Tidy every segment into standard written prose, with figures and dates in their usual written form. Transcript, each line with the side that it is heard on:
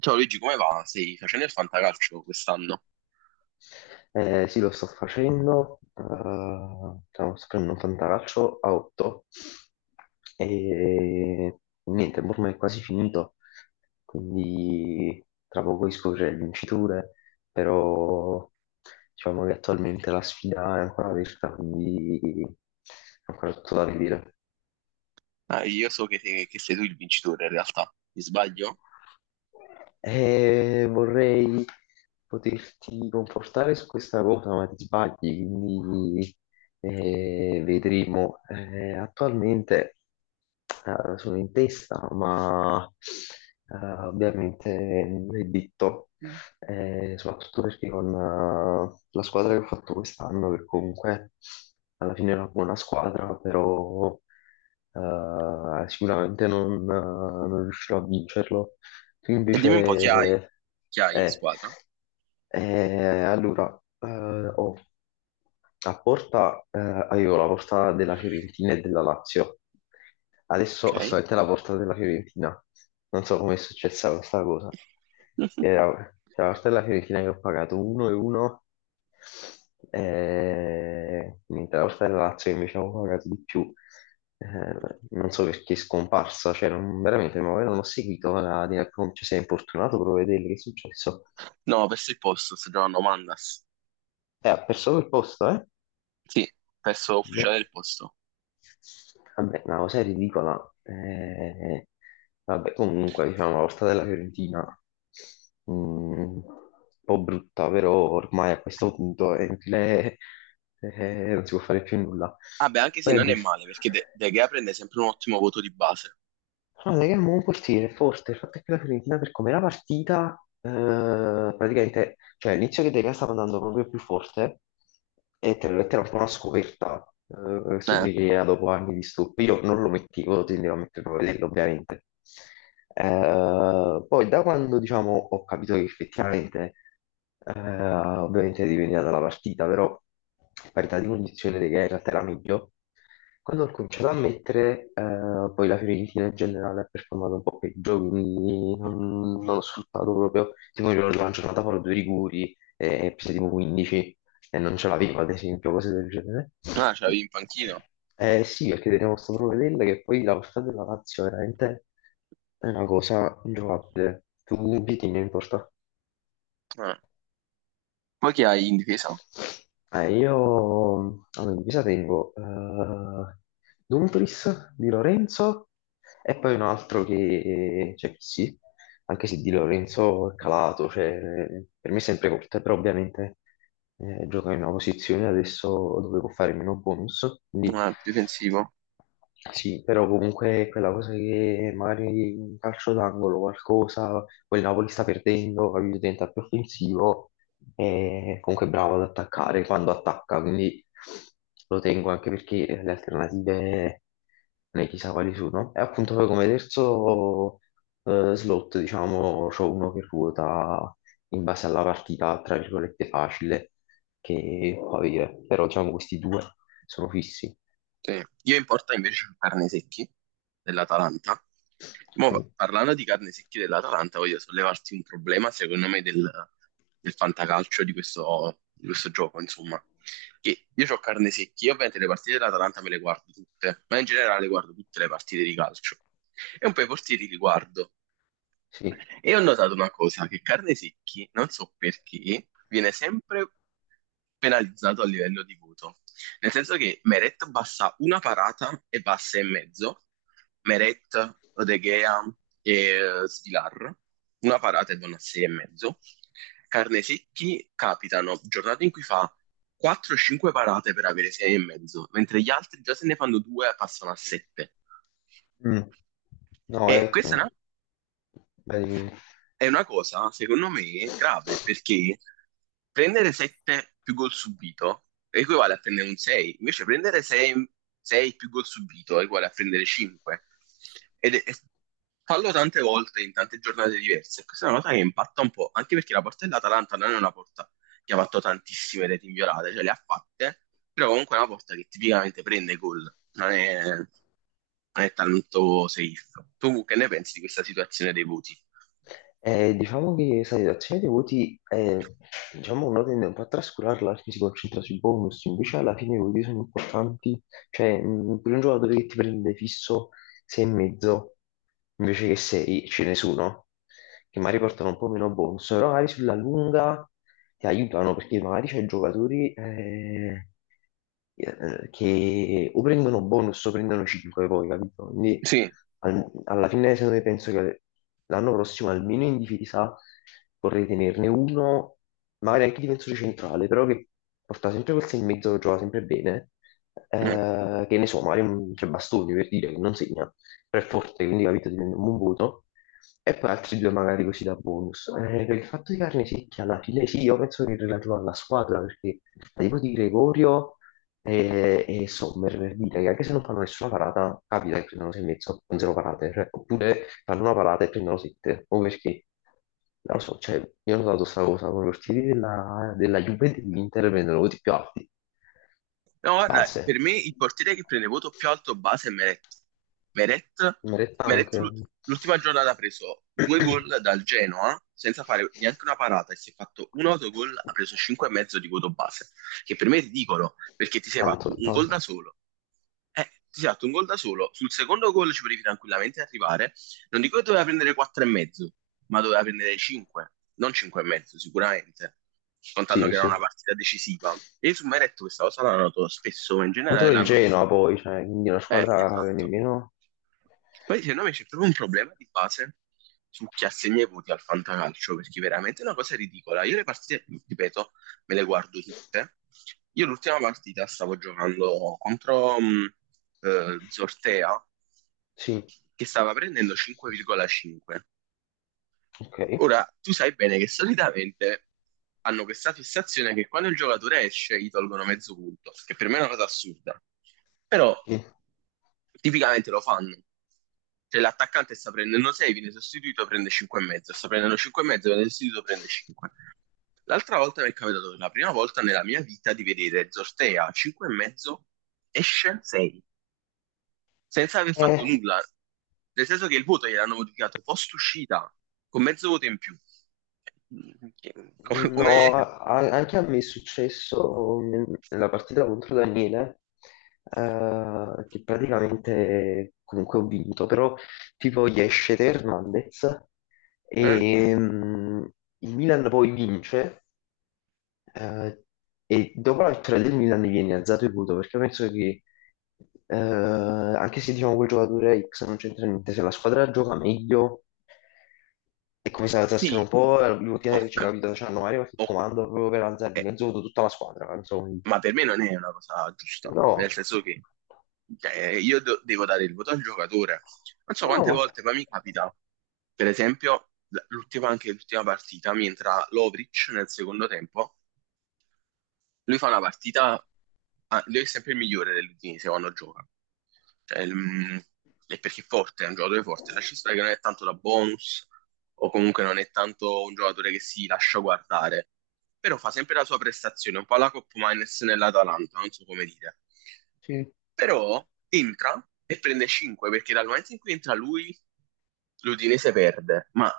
right: Ciao Luigi, come va? Stai facendo il fantacalcio quest'anno?
left: Sì, lo sto facendo, stiamo facendo un fantacalcio a 8 e niente, ormai è quasi finito, quindi tra poco scoprirò le vinciture, però diciamo che attualmente la sfida è ancora aperta, quindi è ancora tutto da vedere.
right: Ah, io so che sei tu il vincitore in realtà, mi sbaglio?
left: E vorrei poterti confortare su questa cosa, ma ti sbagli, quindi vedremo. Attualmente sono in testa, ma eh, ovviamente non è detto, soprattutto perché con la squadra che ho fatto quest'anno, che comunque alla fine è una buona squadra, però sicuramente non, non riuscirò a vincerlo. Tu
right: E dimmi un po' chi hai,
left: invece...
right: chi hai in
left: Eh,
right: squadra?
left: allora, oh, a Porta avevo la porta della Fiorentina e della Lazio. Adesso ho
right: Ok.
left: solamente la porta della Fiorentina. Non so come è successa questa cosa. Era, c'è la porta della Fiorentina che ho pagato 1 e 1, mentre la porta della Lazio che invece avevo pagato di più. eh, non so perché è scomparsa, cioè non, veramente ma poi non ho seguito la, cioè, si è importunato per vedere che è successo.
right: No, ho perso il posto, sto giocando Mandas.
left: Ha perso quel posto, eh?
right: Sì, perso ufficiale
left: Boh.
right: del posto.
left: Vabbè, una cosa ridicola. Vabbè, comunque, diciamo, la volta della Fiorentina, un po' brutta, però ormai a questo punto è inutile, non si può fare più nulla.
right: Ah, beh, anche se
left: Poi a
right: non è
left: dif-
right: male, perché De Gea prende sempre un ottimo voto di base.
left: Guarda che è un buon portiere, forte. Il fatto è che la Fiorentina per com'era partita, praticamente, cioè all'inizio che De Gea stava andando proprio più forte e te l'ho detto, era un po' una scoperta questo
right: Eh,
left: De Gea dopo anni di stup. Io non lo mettevo, tendevo a metterlo a vederlo ovviamente. Poi da quando diciamo, ho capito che effettivamente, ovviamente dipendeva dalla partita, però parità di condizione che in realtà era meglio, quando ho cominciato a mettere, poi la Fiorentina in generale ha performato un po' peggio, quindi non ho sfruttato proprio, tipo mi ricordo una giornata fuori due rigori e prese tipo 15, e non ce l'avevo, ad esempio, cose del genere.
right: ah, ce l'avevi in panchina?
left: Sì, perché tenevo sto provvedendo che poi la portata della Lazio veramente è una cosa ingiocabile. Tu chi tieni in porta?
right: Eh. Poi chi hai in difesa?
left: Io allora, in divisa tengo Dumfries di Lorenzo e poi un altro che, cioè, che sì, anche se di Lorenzo è calato, cioè, per me è sempre corta, però ovviamente gioca in una posizione adesso dove può fare meno bonus, quindi
right: Difensivo.
left: sì, però comunque è quella cosa che magari in calcio d'angolo qualcosa, poi il Napoli sta perdendo, capito, diventa più offensivo e comunque è bravo ad attaccare quando attacca, quindi lo tengo anche perché le alternative ne chissà quali sono. E appunto poi come terzo slot, diciamo, c'ho uno che ruota in base alla partita, tra virgolette, facile, che può avere, però diciamo questi due sono fissi.
right: Sì. Io in porta invece ho carne secchi dell'Atalanta. Mo,
left: Ok,
right: parlando di carne secchi dell'Atalanta, voglio sollevarti un problema, secondo me, del fantacalcio di questo gioco, insomma. Che io ho carne secchi, io ovviamente le partite dell'Atalanta me le guardo tutte, ma in generale guardo tutte le partite di calcio. E un po' i portieri li guardo.
left: sì.
right: E ho notato una cosa, che carne secchi, non so perché, viene sempre penalizzato a livello di voto. Nel senso che Meret basta una parata e passa in mezzo, Meret, Odeghea e Svilar, una parata e vanno a 6,5. Carne secchi capitano giornate in cui fa 4-5 parate per avere 6,5, mentre gli altri già se ne fanno due e passano a 7.
left: Mm. No,
right: E
left: è...
right: questa è una
left: Vai, dimmi.
right: è una cosa, secondo me, grave, perché prendere 7 più gol subito equivale a prendere un 6, invece prendere 6 più gol subito equivale a prendere 5. Ed è- fallo tante volte in tante giornate diverse. Questa è una cosa che impatta un po', anche perché la porta dell'Atalanta non è una porta che ha fatto tantissime reti inviolate, cioè le ha fatte, però comunque è una porta che tipicamente prende gol, non è tanto safe. Tu che ne pensi di questa situazione dei voti?
left: Diciamo che sai, la redazione dei voti, diciamo, uno tende un po' a trascurarla, perché si concentra sui bonus, invece alla fine i voti sono importanti, cioè per un giocatore che ti prende fisso 6 e mezzo, invece che 6 ce ne sono, che magari portano un po' meno bonus, però magari sulla lunga ti aiutano perché magari c'è giocatori che o prendono bonus o prendono 5 poi, capito? Quindi
right: Sì.
left: alla fine secondo me penso che l'anno prossimo almeno in difesa vorrei tenerne uno, magari anche difensore centrale, però che porta sempre quel 6 e mezzo che gioca sempre bene,
right: Mm.
left: che ne so, magari un tre bastoni per dire che non segna, però è forte, quindi capito, ti prende un buon voto. E poi altri due magari così da bonus. Per il fatto di carne secchia, alla fine sì, io penso che è relativo alla squadra, perché tipo di Gregorio e Sommer, per dire che anche se non fanno nessuna parata, capita che prendono sei e mezzo, con zero parate, cioè, oppure fanno una parata e prendono sette, o perché, non lo so, cioè, io ho notato questa cosa, con i portieri della Juve e dell'Inter prendono voti più alti,
right: No, guarda,
left: base.
right: per me il portiere che prende voto più alto base è Meret. Meret,
left: Meretta
right: Meret
left: anche.
right: l'ultima giornata ha preso due gol dal Genoa senza fare neanche una parata e si è fatto un autogol, ha preso 5,5 di voto base, che per me è ridicolo, perché ti sei fatto
left: Tanto,
right: un gol da
left: tanto.
right: solo. Eh, Ti sei fatto un gol da solo, sul secondo gol ci potevi tranquillamente arrivare. Non dico che doveva prendere 4,5, ma doveva prendere 5, non 5,5 sicuramente, contando
left: Sì,
right: che era una
left: sì.
right: partita decisiva. E su Meret questa cosa l'hanno notato spesso, ma in
left: Contro
right: generale
left: il
right: l'hanno...
left: Genoa poi, cioè, quindi una squadra che
right: Esatto.
left: nemmeno...
right: Poi secondo me c'è proprio un problema di base su chi assegna i voti al fantacalcio, perché veramente è una cosa ridicola. Io le partite, ripeto, me le guardo tutte. Io l'ultima partita stavo giocando contro Zortea,
left: Sì,
right: che stava prendendo 5,5.
left: ok.
right: Ora, tu sai bene che solitamente hanno questa fissazione che quando il giocatore esce gli tolgono mezzo punto, che per me è una cosa assurda. Però
left: Sì.
right: tipicamente lo fanno. Se l'attaccante sta prendendo 6, viene sostituito, prende 5,5. Sta prendendo 5,5, viene sostituito, prende 5. L'altra volta mi è capitato per la prima volta nella mia vita di vedere Zortea 5,5, esce 6 senza aver fatto
left: Eh,
right: nulla. Nel senso che il voto gliel'hanno modificato post uscita, con mezzo voto in più. Che- Come... come-
left: no, anche a me è successo nella partita contro Daniele, che praticamente comunque ho vinto, però tipo gli esce Hernandez
right: eh?
left: e mm, il Milan poi vince. Eh, e dopo la vittoria del Milan mi viene alzato il voto perché penso che anche se diciamo quel giocatore X non c'entra niente, se la squadra gioca meglio è come se alzassero un
right: Sì,
left: po' l'ultima che c'è
right: ok,
left: capito, c'hanno Mario che
right: ok.
left: comando proprio per alzare di
right: Eh,
left: mezzo voto tutta la squadra, insomma.
right: ma per me non è una cosa giusta, nel
left: No,
right: senso che, cioè, io devo dare il voto al giocatore. Non so
left: no,
right: quante
left: ma...
right: volte, ma mi capita, per esempio, l'ultima, anche l'ultima partita, mi entra Lovric nel secondo tempo. Lui fa una partita, ah, lui è sempre il migliore dell'Udinese quando gioca. Cioè, è perché è forte, è un giocatore forte. Lascia stare che non è tanto da bonus o comunque non è tanto un giocatore che si lascia guardare, però fa sempre la sua prestazione, un po' alla Coppa Miners nell'Atalanta, non so come dire.
left: Sì.
right: Però entra e prende 5 perché dal momento in cui entra lui, l'Udinese perde, ma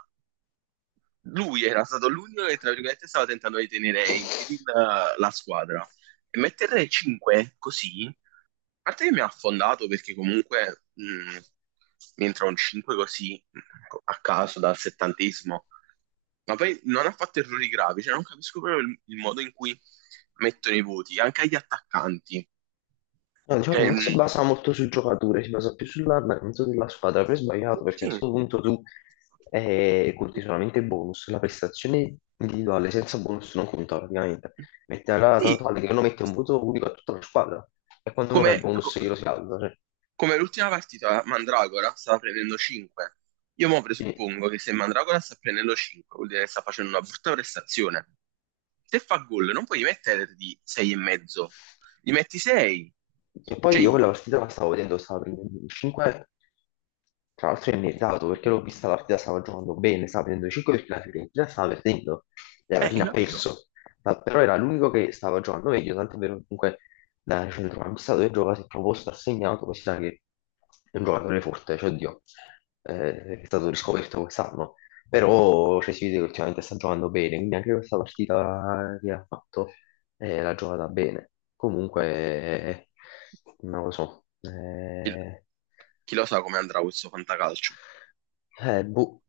right: lui era stato l'unico che, tra virgolette, stava tentando di tenere in piedi la squadra. E mettere 5 così, a parte che mi ha affondato perché comunque mi entra un 5 così a caso dal settantesimo, ma poi non ha fatto errori gravi, cioè non capisco proprio il modo in cui mettono i voti, anche agli attaccanti.
left: No, diciamo che
right: Cioè,
left: non si basa molto sul giocatore, si basa più sull'andamento della squadra. Per sbagliato, perché a
right: sì,
left: questo punto tu conti solamente il bonus, la prestazione individuale senza bonus non conta praticamente. Mette alla tanto
right: sì,
left: vale che uno mette un voto unico a tutta la squadra e quando uno fa
right: come...
left: il bonus
right: co-
left: glielo si alza. Cioè,
right: Come l'ultima partita, Mandragora stava prendendo 5. Io mo
left: sì.
right: presuppongo che se Mandragora sta prendendo 5, vuol dire che sta facendo una brutta prestazione. Se fa gol, non puoi mettergli 6,5. Gli metti 6.
left: E poi
right: Cioè,
left: io quella partita la stavo vedendo, stava prendendo un 5, tra l'altro è meritato perché l'ho vista la partita, stava giocando bene, stava prendendo 5 perché la Fiorentina stava perdendo e alla
right: hai
left: fine ha
right: capito?
left: perso, ma però era l'unico che stava giocando meglio, tanto è vero che comunque da centrocampista dove gioca si è proposto, ha segnato, così sa che è un giocatore forte, cioè oddio, è stato riscoperto quest'anno, però cioè, si vede che ultimamente sta giocando bene, quindi anche questa partita che ha fatto e l'ha giocata bene. Comunque, non lo so,
right: Il- Chi lo sa come andrà questo fantacalcio?
left: boh,